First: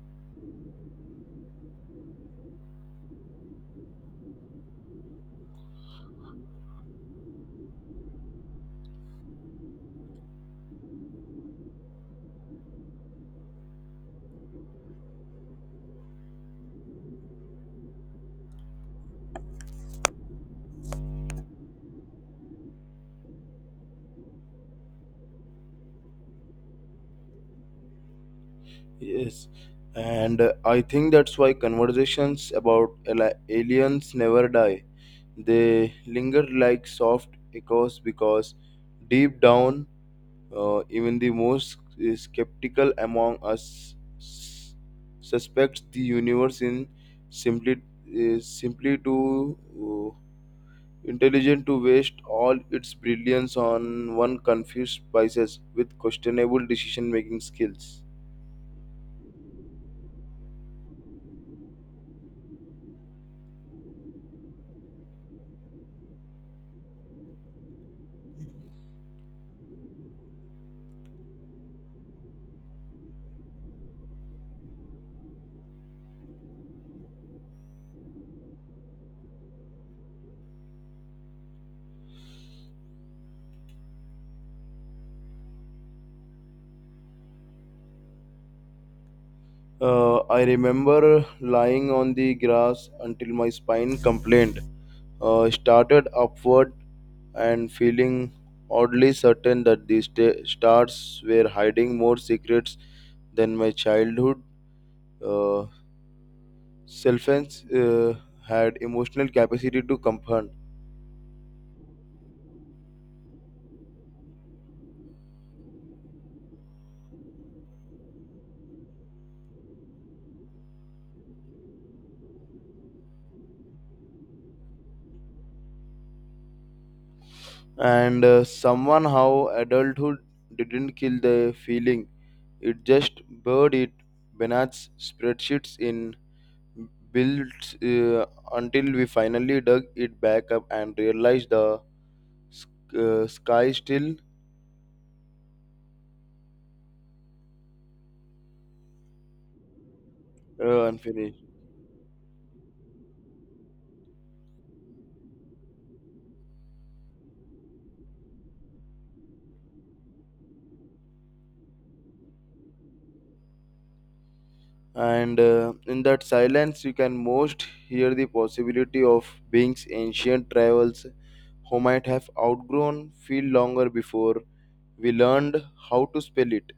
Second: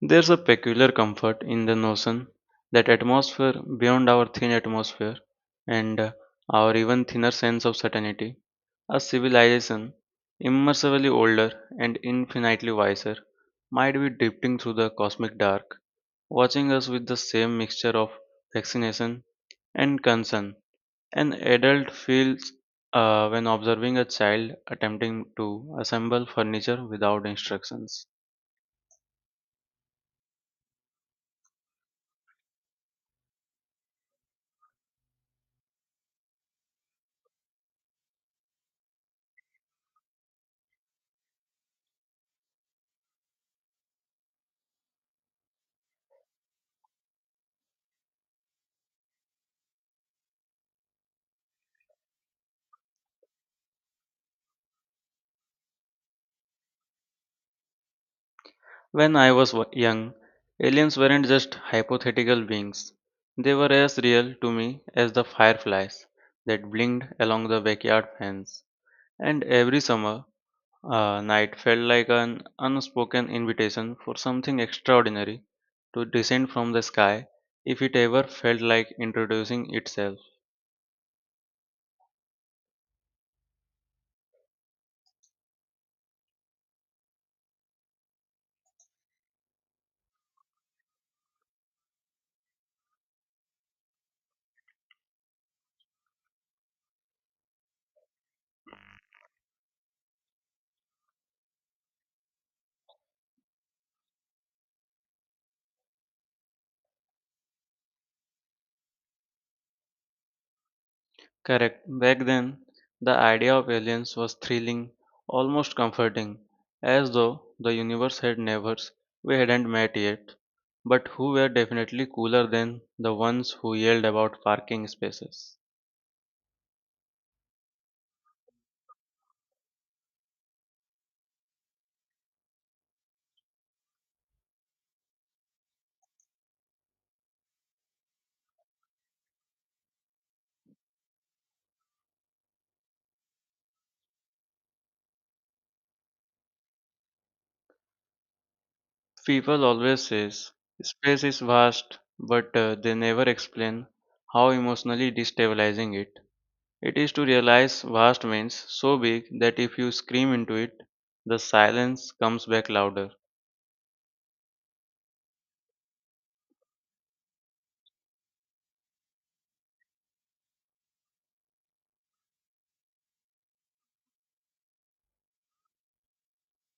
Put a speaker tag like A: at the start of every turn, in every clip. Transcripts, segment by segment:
A: There's a peculiar comfort in the notion that atmosphere beyond our thin atmosphere and our even thinner sense of certainty, a civilization immeasurably older and infinitely wiser, might be drifting through the cosmic dark, watching us with the same mixture of fascination and concern an adult feels when observing a child attempting to assemble furniture without instructions.
B: Yes, and I think that's why conversations about aliens never die. They linger like soft echoes because deep down, even the most skeptical among us suspects the universe in simply too uh, intelligent to waste all its brilliance on one confused Pisces with questionable decision-making skills.
A: When I was young, aliens weren't just hypothetical beings. They were as real to me as the fireflies that blinked along the backyard fence. And every summer night felt like an unspoken invitation for something extraordinary to descend from the sky if it ever felt like introducing itself.
B: I remember lying on the grass until my spine complained, started upward, and feeling oddly certain that the stars were hiding more secrets than my childhood uh, self had emotional capacity to comprehend.
A: Correct. Back then, the idea of aliens was thrilling, almost comforting, as though the universe had neighbors we hadn't met yet, but who were definitely cooler than the ones who yelled about parking spaces.
B: And someone how adulthood didn't kill the feeling, it just buried it, beneath spreadsheets in Built until we finally dug it back up and realized the sky still
A: People always says space is
B: unfinished.
A: vast, but they never explain how emotionally destabilizing it. It is to realize vast means so big that if you scream into it, the silence comes back louder.
B: And in that silence, you can most hear the possibility of beings ancient travels who might have outgrown feel longer before we learned how to spell it.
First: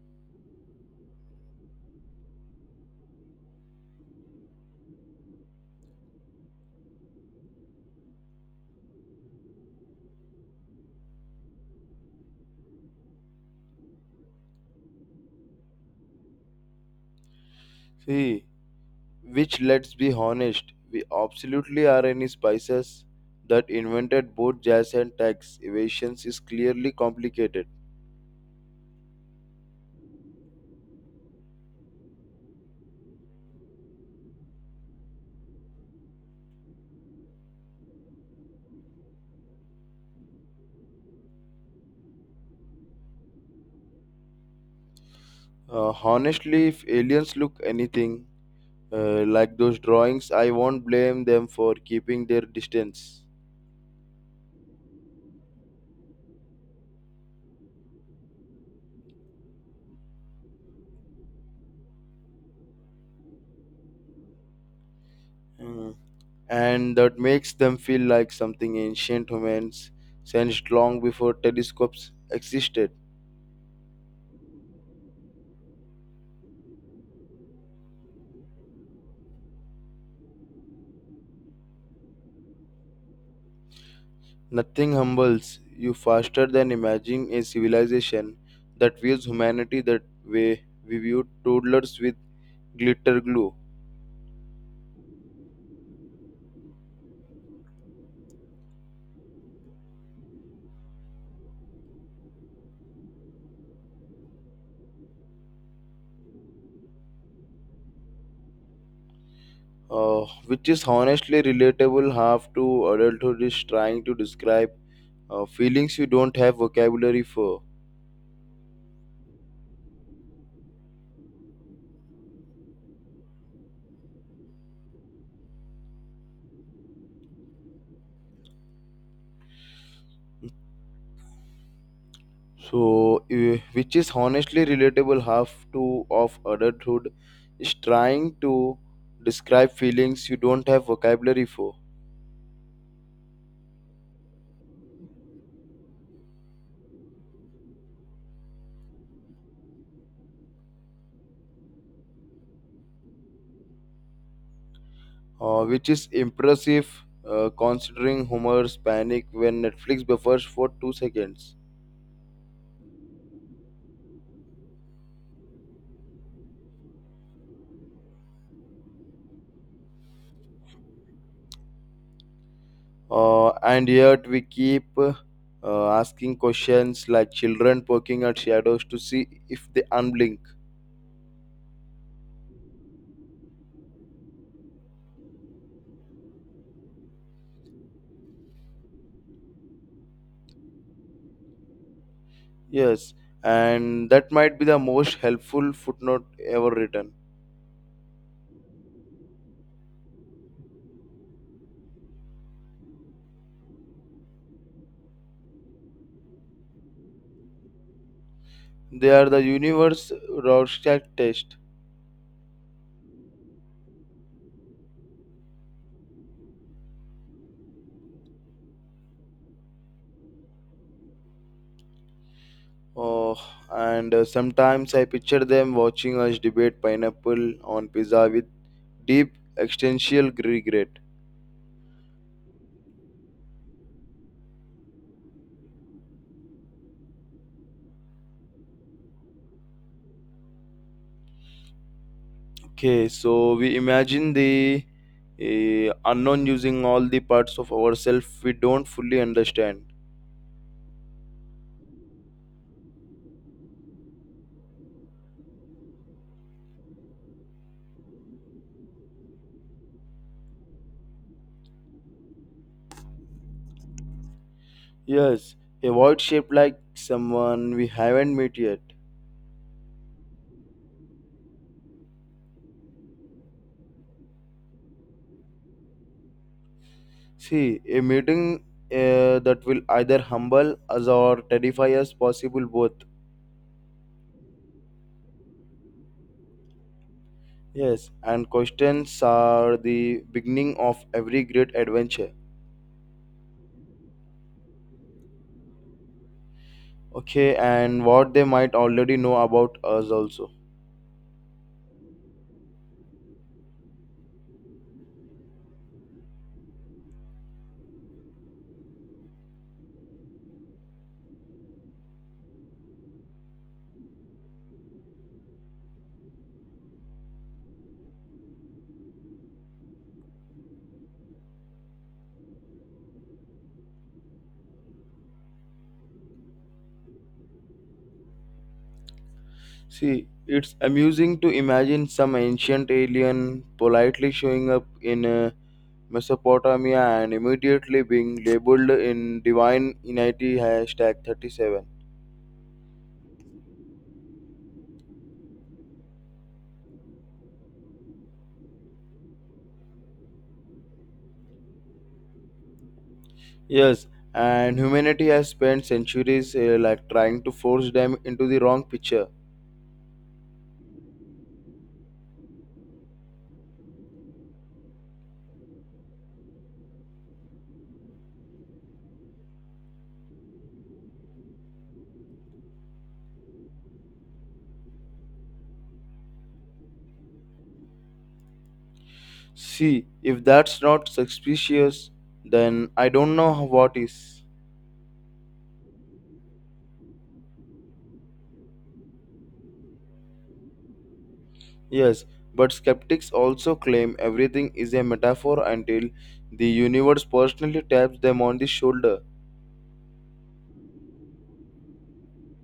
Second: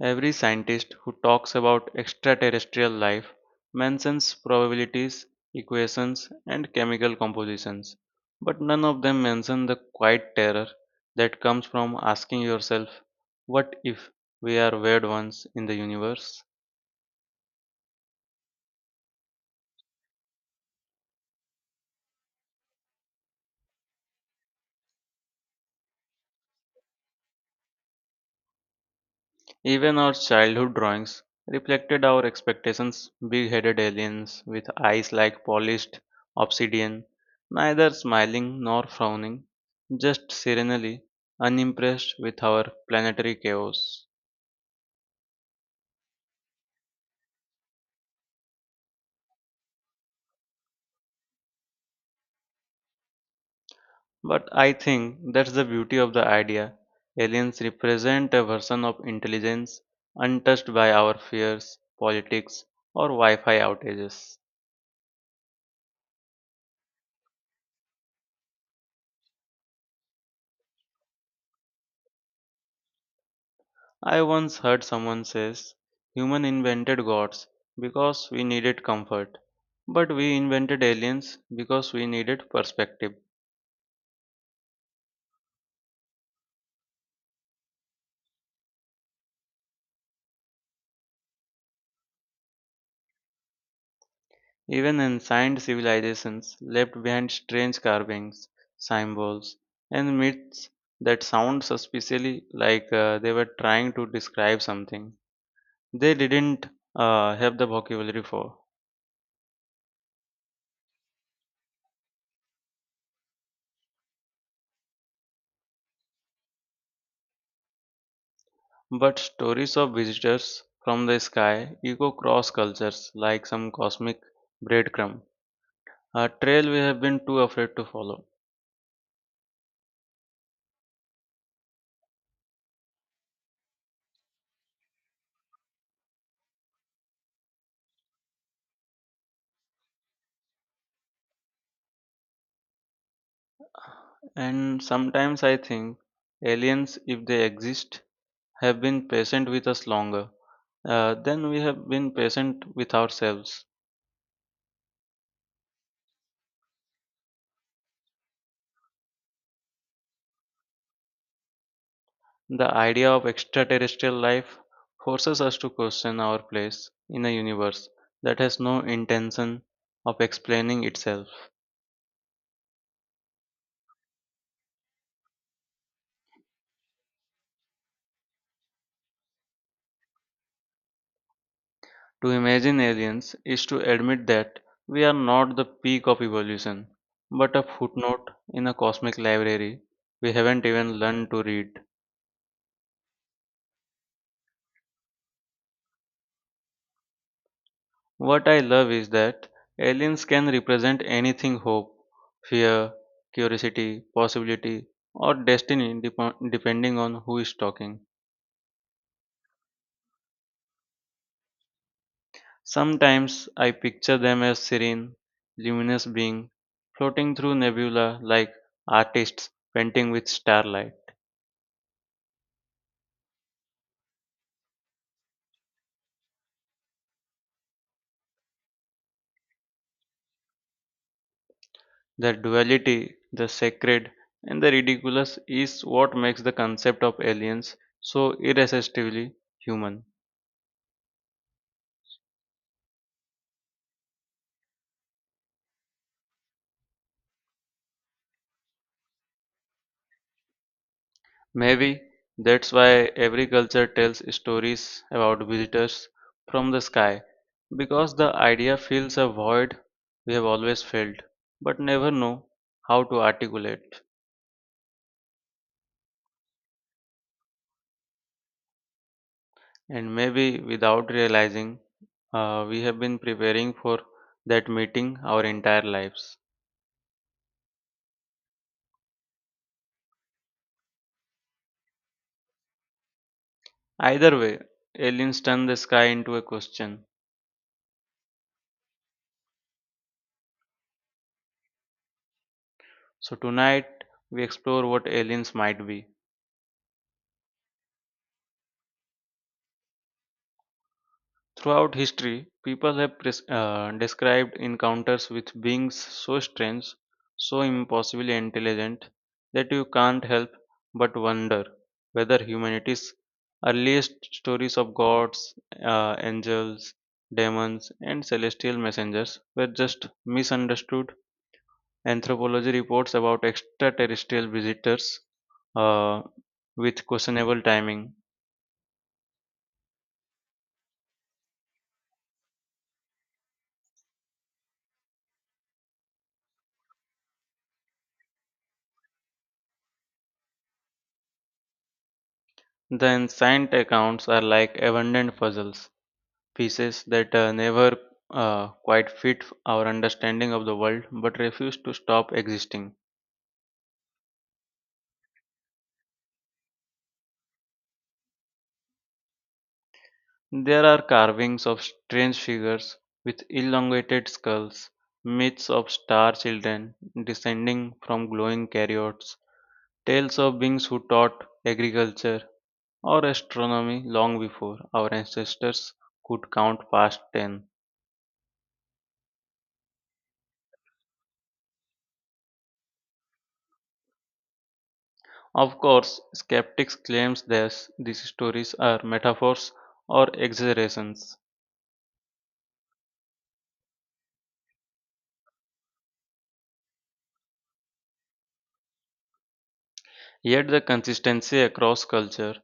A: Every scientist who talks about extraterrestrial life mentions probabilities, equations, and chemical compositions, but none of them mention the quiet terror that comes from asking yourself, what if we are weird ones in the universe?
B: See, which let's be honest, we absolutely are any spices that invented both jazz and tax evasions is clearly complicated.
A: Even our childhood drawings reflected our expectations big headed aliens with eyes like polished obsidian, neither smiling nor frowning, just serenely unimpressed with our planetary chaos.
B: Honestly, if aliens look anything like those drawings, I won't blame them for keeping their distance.
A: But I think that's the beauty of the idea. Aliens represent a version of intelligence untouched by our fears, politics, or Wi Fi outages.
B: Mm. And that makes them feel like something ancient humans sensed long before telescopes existed.
A: I once heard someone says human invented gods because we needed comfort, but we invented aliens because we needed perspective.
B: Nothing humbles you faster than imagining a civilization that views humanity that way we viewed toddlers with glitter glue.
A: Even ancient civilizations left behind strange carvings, symbols, and myths that sound suspiciously like they were trying to describe something they didn't have the vocabulary for.
B: Which is honestly relatable half to adulthood is trying to describe feelings you don't have vocabulary for.
A: But stories of visitors from the sky echo cross cultures like some cosmic breadcrumb, a trail we have been too afraid to follow.
B: So which is honestly relatable half to of adulthood is trying to describe feelings you don't have vocabulary for.
A: And sometimes I think aliens, if they exist, have been patient with us longer than we have been patient with ourselves.
B: Which is impressive considering Homer's panic when netflix buffers for 2 seconds.
A: The idea of extraterrestrial life forces us to question our place in a universe that has no intention of explaining itself.
B: And yet we keep asking questions like children poking at shadows to see if they unblink.
A: To imagine aliens is to admit that we are not the peak of evolution, but a footnote in a cosmic library we haven't even learned to read.
B: Yes, and that might be the most helpful footnote ever written.
A: What I love is that aliens can represent anything hope, fear, curiosity, possibility, or destiny depending on who is talking.
B: They are the universe Rorschach test.
A: Sometimes I picture them as serene, luminous beings floating through nebula like artists painting with starlight.
B: Oh, and sometimes I picture them watching us debate pineapple on pizza with deep existential regret.
A: The duality, the sacred, and the ridiculous is what makes the concept of aliens so irresistibly human.
B: Okay, so we imagine the unknown using all the parts of ourselves we don't fully understand.
A: Maybe that's why every culture tells stories about visitors from the sky, because the idea fills a void we have always felt but never know how to articulate.
B: Yes, a void shaped like someone we haven't met yet.
A: And maybe without realizing, we have been preparing for that meeting our entire lives.
B: See, a meeting that will either humble us or terrify us, possible both.
A: Either way, aliens turn the sky into a question.
B: Yes, and questions are the beginning of every great adventure.
A: So tonight we explore what aliens might be.
B: Okay, and what they might already know about us also.
A: Throughout history, people have described encounters with beings so strange, so impossibly intelligent that you can't help but wonder whether humanity's earliest stories of gods, angels, demons, and celestial messengers were just misunderstood Anthropology reports about extraterrestrial visitors uh, with questionable timing.
B: See, it's amusing to imagine some ancient alien politely showing up in Mesopotamia and immediately being labeled in divine inity hashtag 37.
A: The ancient accounts are like abandoned puzzles, pieces that never quite fit our understanding of the world but refuse to stop existing.
B: Yes, and humanity has spent centuries like trying to force them into the wrong picture.
A: There are carvings of strange figures with elongated skulls, myths of star children descending from glowing carriots, tales of beings who taught agriculture or astronomy long before our ancestors could count past 10.
B: See, if that's not suspicious, then I don't know what is.
A: Of course, skeptics claim that these stories are metaphors or exaggerations.
B: Yes, but skeptics also claim everything is a metaphor until the universe personally taps them on the shoulder.
A: Yet the consistency across culture,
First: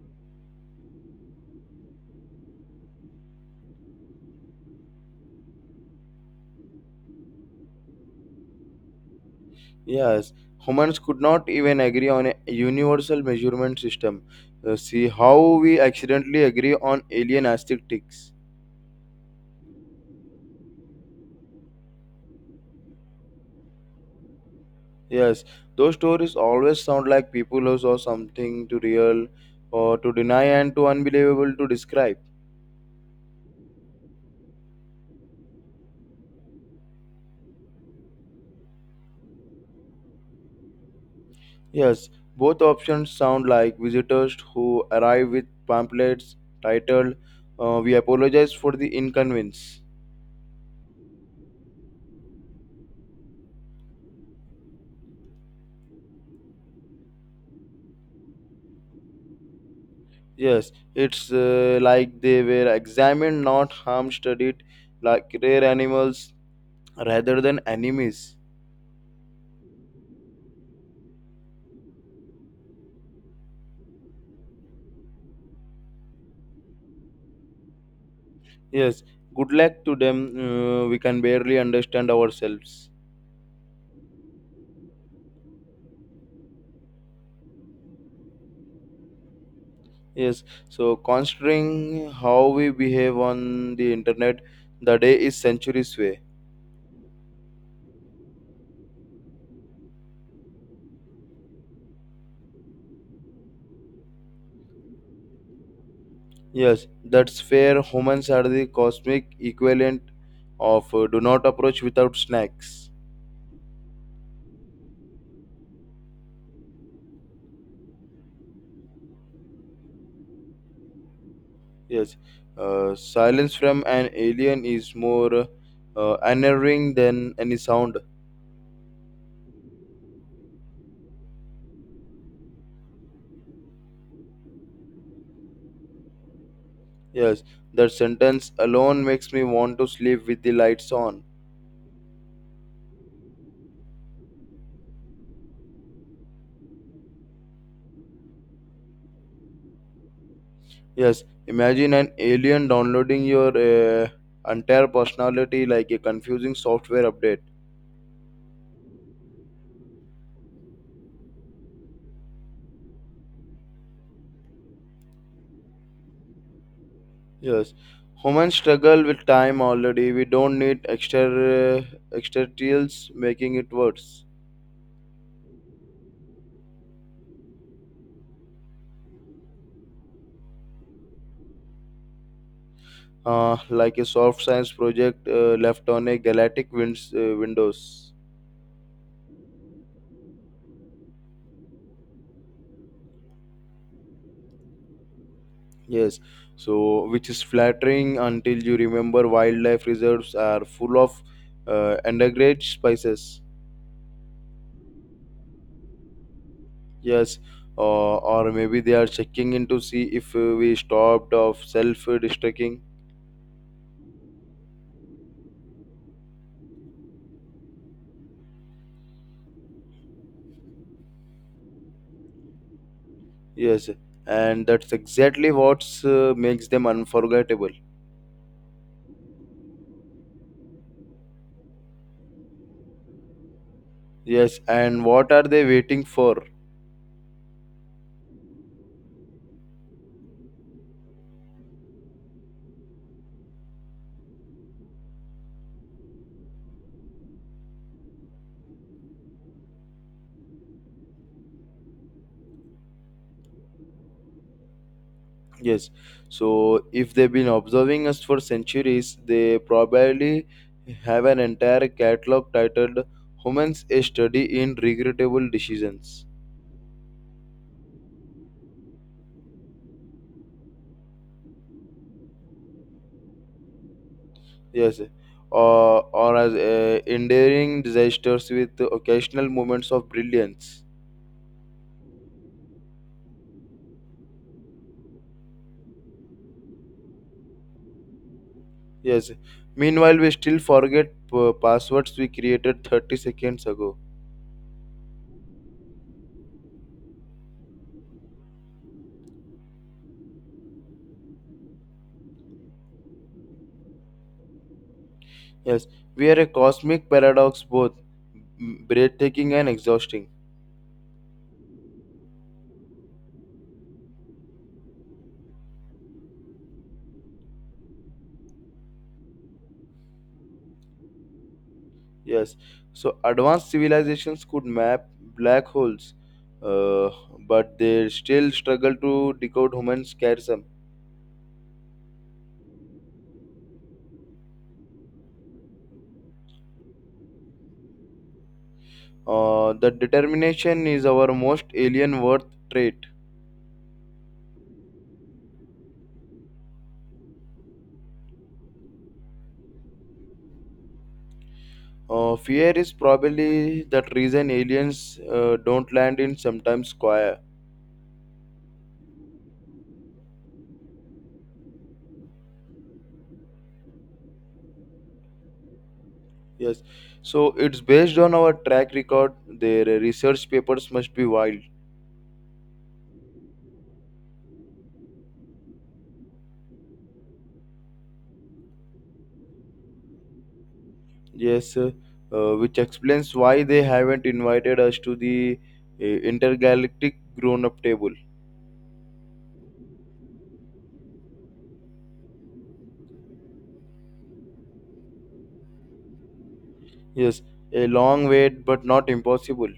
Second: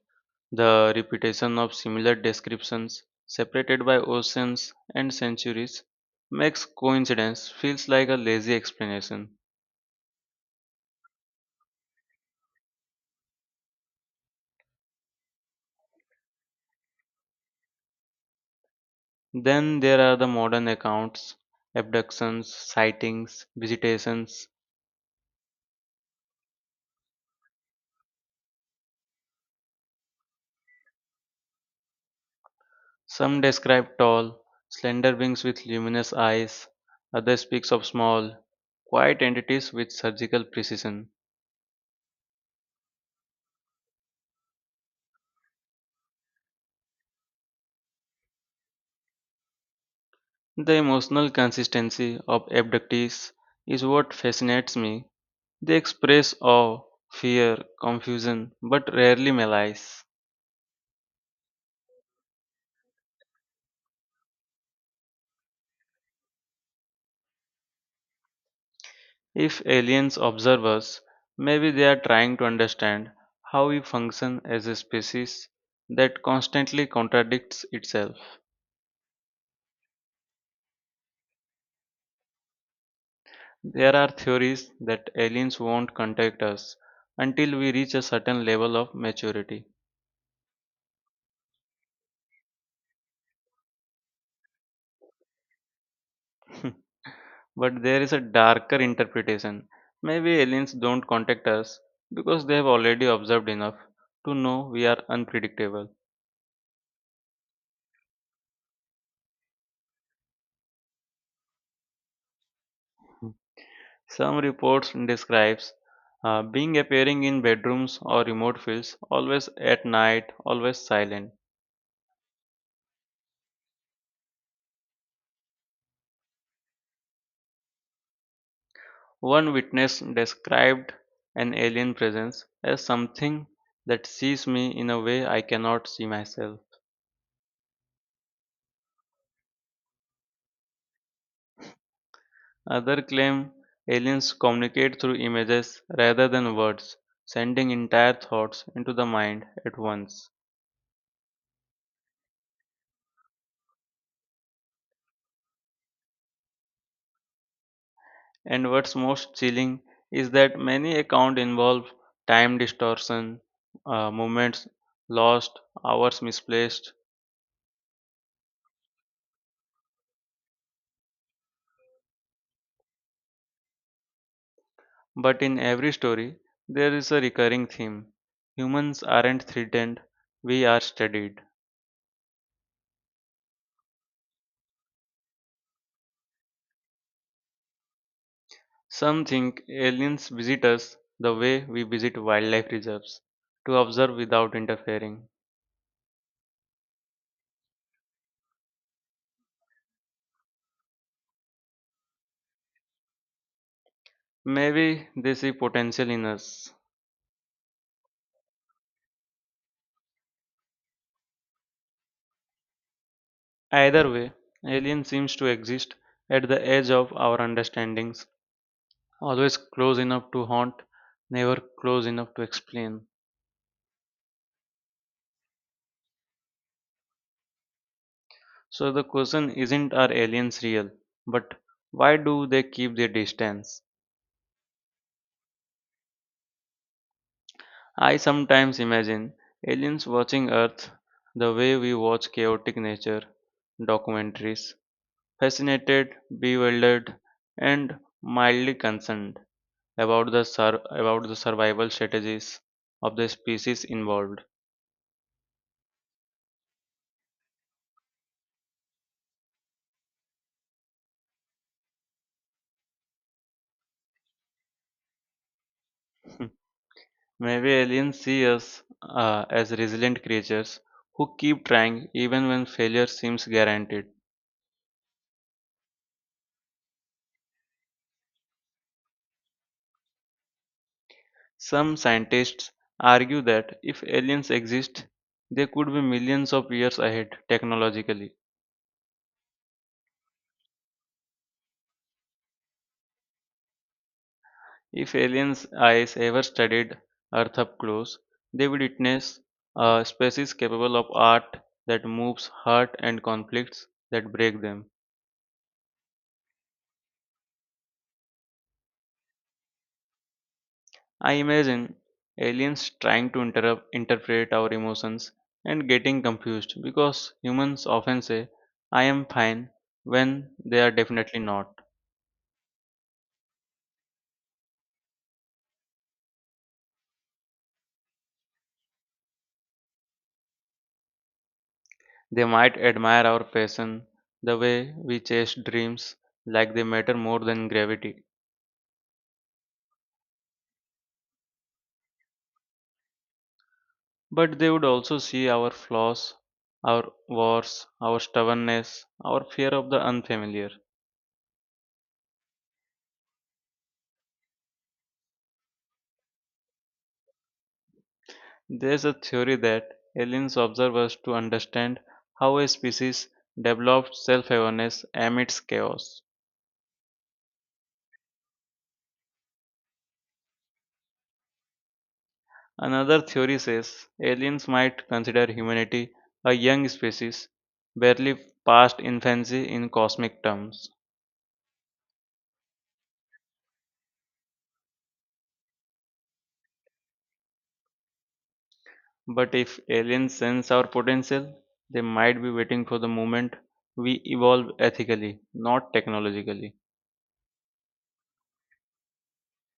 A: the repetition of similar descriptions separated by oceans and centuries makes coincidence feels like a lazy explanation.
B: Yes, humans could not even agree on a universal measurement system. See how we accidentally agree on alien aesthetics.
A: Then there are the modern accounts, abductions, sightings, visitations.
B: Yes, those stories always sound like people who saw something too real or too deny and too unbelievable to describe.
A: Some describe tall, slender beings with luminous eyes. Others speaks of small, quiet entities with surgical precision.
B: Yes, both options sound like visitors who arrive with pamphlets titled, we apologize for the inconvenience.
A: The emotional consistency of abductees is what fascinates me. They express awe, fear, confusion, but rarely malice.
B: Yes, it's like they were examined, not harm studied, like rare animals rather than enemies.
A: If aliens observe us, maybe they are trying to understand how we function as a species that constantly contradicts itself.
B: Yes, good luck to them, we can barely understand ourselves.
A: There are theories that aliens won't contact us until we reach a certain level of maturity.
B: Yes, so considering how we behave on the internet, the day is centuries away.
A: But there is a darker interpretation. Maybe aliens don't contact us because they have already observed enough to know we are unpredictable.
B: Yes, that's fair. Humans are the cosmic equivalent of do not approach without snacks.
A: Some reports describes being appearing in bedrooms or remote fields, always at night, always silent.
B: Yes, silence from an alien is more unnerving than any sound.
A: One witness described an alien presence as something that sees me in a way I cannot see myself.
B: Yes, that sentence alone makes me want to sleep with the lights on.
A: Others claim aliens communicate through images rather than words, sending entire thoughts into the mind at once.
B: Yes, imagine an alien downloading your entire personality like a confusing software update.
A: And what's most chilling is that many accounts involve time distortion, moments lost, hours misplaced.
B: Yes, humans struggle with time already. We don't need extraterrestrials making it worse.
A: But in every story, there is a recurring theme. Humans aren't threatened, we are studied.
B: Like a soft science project left on a galactic winds, windows.
A: Some think aliens visit us the way we visit wildlife reserves, to observe without interfering.
B: Yes, so which is flattering until you remember wildlife reserves are full of endangered spices.
A: Maybe they see potential in us.
B: Yes, or maybe they are checking in to see if we stopped of self-destructing.
A: Either way, alien seems to exist at the edge of our understandings, always close enough to haunt, never close enough to explain.
B: Yes, and that's exactly what's makes them unforgettable.
A: So the question isn't are aliens real, but why do they keep their distance?
B: Yes, and what are they waiting for?
A: I sometimes imagine aliens watching Earth the way we watch chaotic nature documentaries, fascinated, bewildered, and mildly concerned about the survival strategies of the species involved.
B: Yes, so if they've been observing us for centuries, they probably have an entire catalog titled "Humans: A Study in Regrettable Decisions."
A: Maybe aliens see us as resilient creatures who keep trying even when failure seems guaranteed.
B: Yes, or as enduring disasters with occasional moments of brilliance.
A: Some scientists argue that if aliens exist, they could be millions of years ahead technologically.
B: Yes. Meanwhile, we still forget passwords we created 30 seconds ago.
A: If aliens' eyes ever studied Earth up close, they would witness a species capable of art that moves heart and conflicts that break them.
B: Yes, we are a cosmic paradox, both breathtaking and exhausting.
A: I imagine aliens trying to interpret our emotions and getting confused because humans often say, I am fine, when they are definitely not.
B: Yes, so advanced civilizations could map black holes, uh, but they still struggle to decode human scarsum.
A: They might admire our passion, the way we chase dreams like they matter more than gravity.
B: The determination is our most alien worth trait.
A: But they would also see our flaws, our wars, our stubbornness, our fear of the unfamiliar.
B: Fear is probably that reason aliens don't land in sometimes square.
A: There's a theory that aliens observe us to understand how a species developed self awareness amidst chaos.
B: Yes, so it's based on our track record. Their research papers must be wild.
A: Another theory says aliens might consider humanity a young species, barely past infancy in cosmic terms.
B: Yes, which explains why they haven't invited us to the intergalactic grown up table.
A: But if aliens sense our potential, they might be waiting for the moment we evolve ethically, not technologically.
B: Yes, a long wait, but not impossible.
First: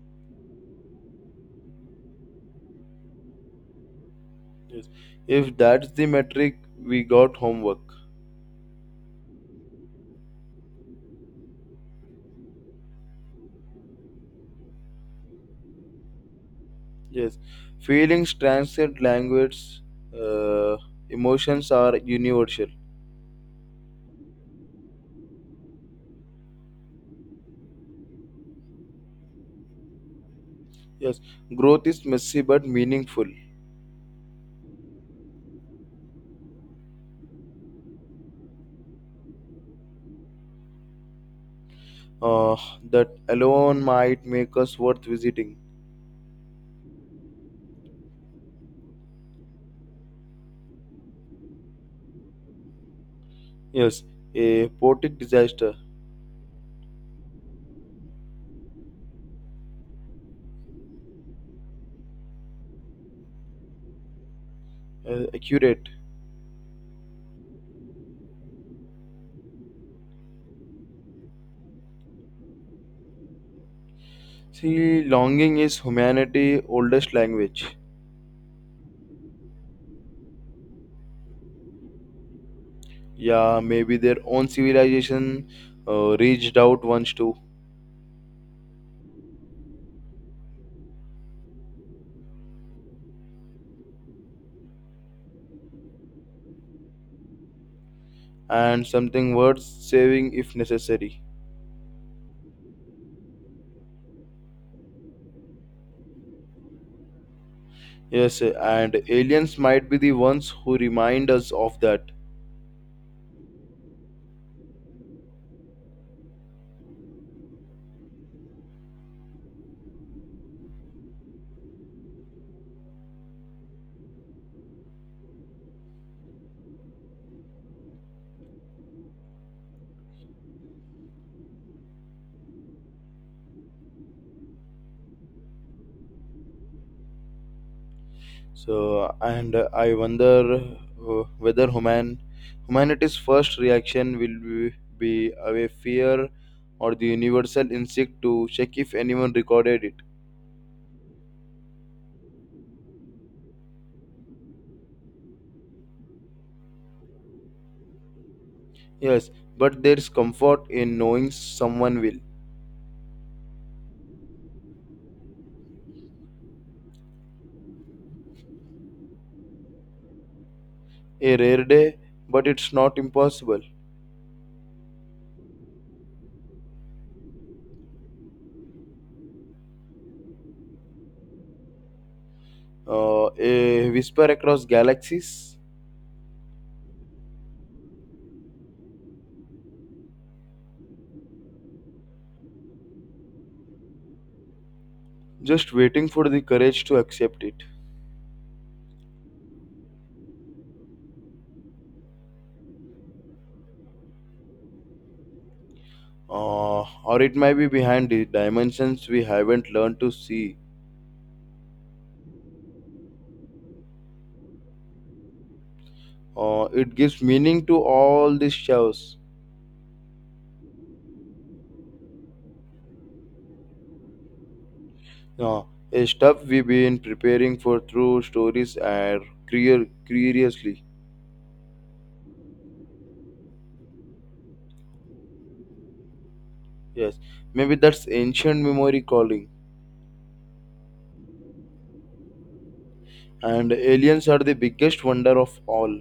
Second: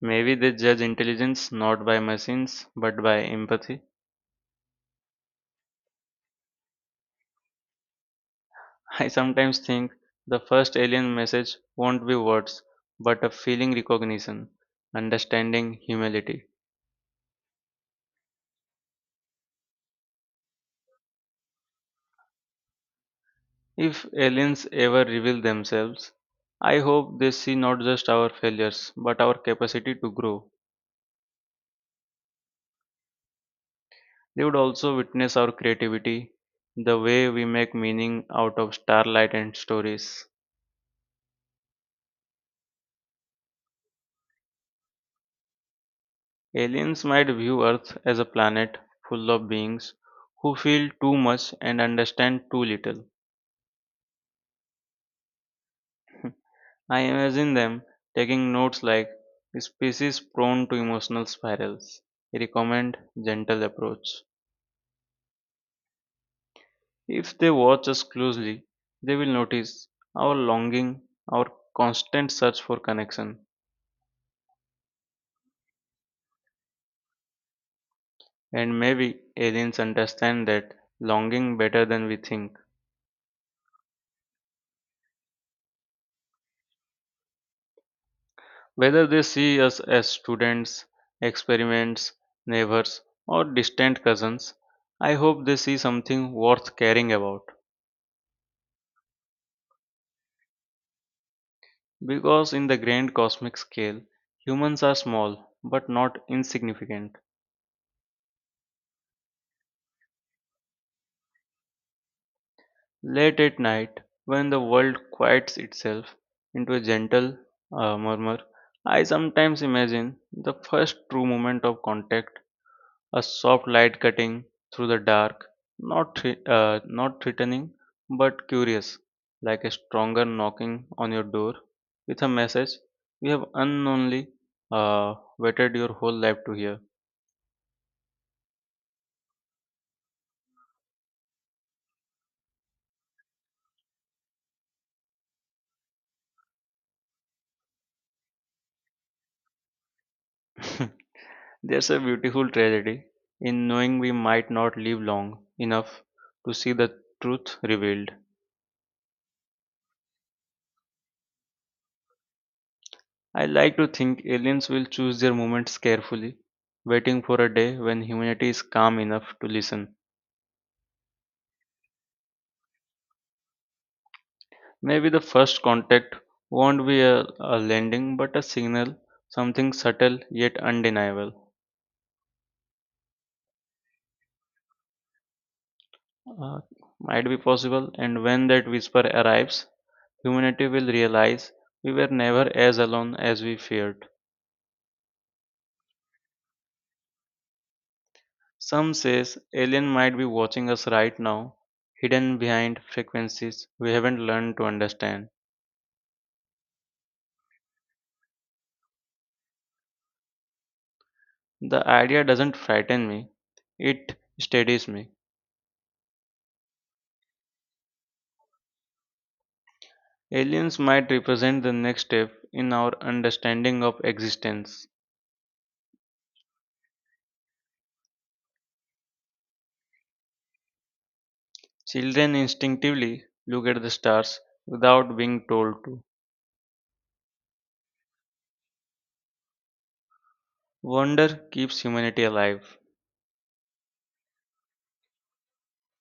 A: Maybe they judge intelligence not by machines but by empathy.
B: Yes, if that's the metric, we got homework.
A: I sometimes think the first alien message won't be words but a feeling recognition, understanding, humility.
B: Yes, feelings transcend language, uh, emotions are universal.
A: If aliens ever reveal themselves, I hope they see not just our failures but our capacity to grow.
B: Yes, growth is messy but meaningful.
A: They would also witness our creativity, the way we make meaning out of starlight and stories.
B: Uh, that alone might make us worth visiting.
A: Aliens might view Earth as a planet full of beings who feel too much and understand too little.
B: Yes, a poetic disaster.
A: I imagine them taking notes like species prone to emotional spirals. Recommend gentle approach.
B: Accurate.
A: If they watch us closely, they will notice our longing, our constant search for connection.
B: See, longing is humanity's oldest language.
A: And maybe aliens understand that longing better than we think.
B: Yeah, maybe their own civilization reached out once too,
A: Whether they see us as students, experiments, neighbors, or distant cousins, I hope they see something worth caring about.
B: and something worth saving if necessary.
A: Because in the grand cosmic scale, humans are small but not insignificant.
B: Yes, and aliens might be the ones who remind us of that.
A: Late at night, when the world quiets itself into a gentle murmur, I sometimes imagine the first true moment of contact. A soft light cutting through the dark, not threatening but curious, like a stronger knocking on your door with a message you have unknowingly waited your whole life to hear.
B: So, and I wonder whether humanity's first reaction will be away fear or the universal instinct to check if anyone recorded it.
A: There's a beautiful tragedy in knowing we might not live long enough to see the truth revealed.
B: Yes, but there's comfort in knowing someone will.
A: I like to think aliens will choose their moments carefully, waiting for a day when humanity is calm enough to listen.
B: A rare day, but it's not impossible.
A: Maybe the first contact won't be a landing but a signal, something subtle yet undeniable.
B: A whisper across galaxies,
A: Uh, might be possible, and when that whisper arrives, humanity will realize we were never as alone as we feared.
B: just waiting for the courage to accept it.
A: Some says alien might be watching us right now, hidden behind frequencies we haven't learned to understand.
B: Or it might be behind the dimensions we haven't learned to see.
A: The idea doesn't frighten me, it steadies me.
B: It gives meaning to all these shows.
A: Aliens might represent the next step in our understanding of existence.
B: Uh, a stuff we've been preparing for through stories and curiously.
A: Children instinctively look at the stars without being told to.
B: Yes, maybe that's ancient memory calling.
A: Wonder keeps humanity alive.
B: And aliens are the biggest wonder of all.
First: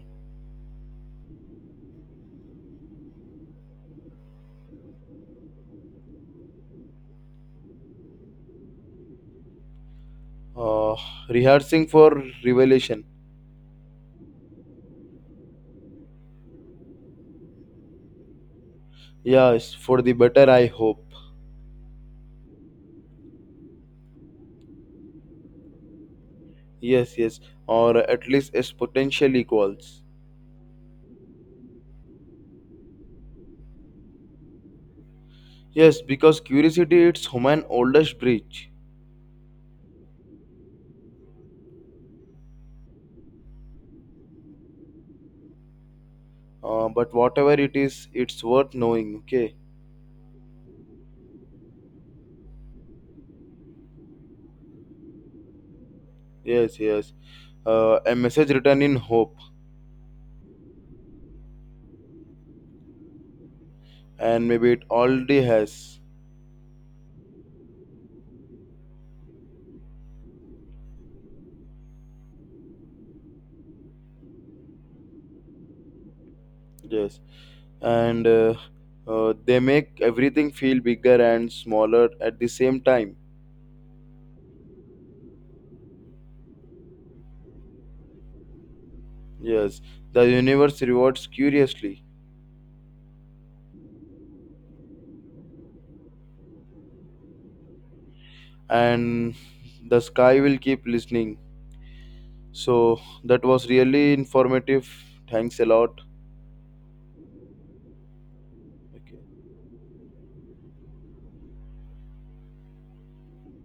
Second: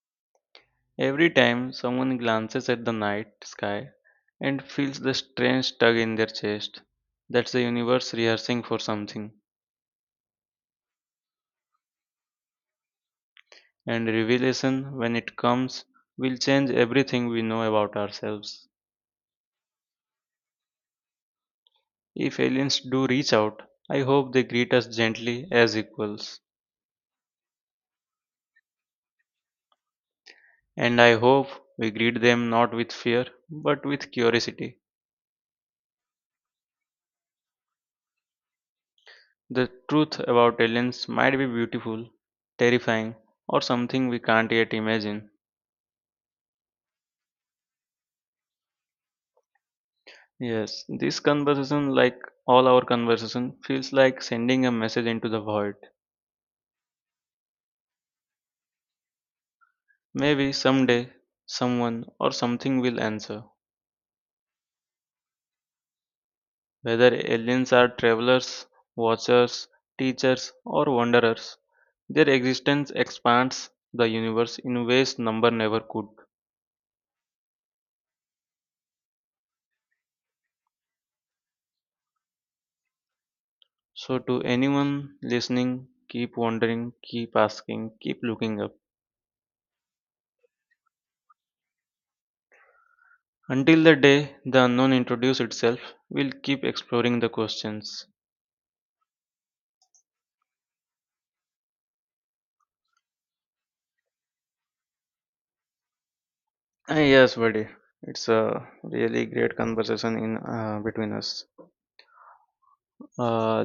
A: Every time someone glances at the night sky and feels the strange tug in their chest, that's the universe rehearsing for something.
B: Uh, rehearsing for revelation.
A: And revelation, when it comes, will change everything we know about ourselves.
B: Yes, for the better, I hope.
A: If aliens do reach out, I hope they greet us gently as equals.
B: Yes, or at least as potential equals.
A: And I hope we greet them not with fear, but with curiosity.
B: Yes, because curiosity it's human oldest bridge.
A: The truth about aliens might be beautiful, terrifying, or something we can't yet imagine.
B: But whatever it is, it's worth knowing. Okay.
A: Yes, this conversation, like all our conversation, feels like sending a message into the void.
B: Yes, yes. A message written in hope,
A: Maybe someday someone or something will answer.
B: and maybe it already has.
A: Whether aliens are travelers, watchers, teachers, or wanderers, their existence expands the universe in ways number never could.
B: Yes, and they make everything feel bigger and smaller at the same time.
A: So, to anyone listening, keep wondering, keep asking, keep looking up.
B: Yes, the universe rewards curiously,
A: Until the day the unknown introduces itself, we'll keep exploring the questions.
B: and the sky will keep listening. So that was really informative. Thanks a lot.
A: Ah, yes, buddy. It's a really
B: Okay.
A: great conversation in between us. Uh,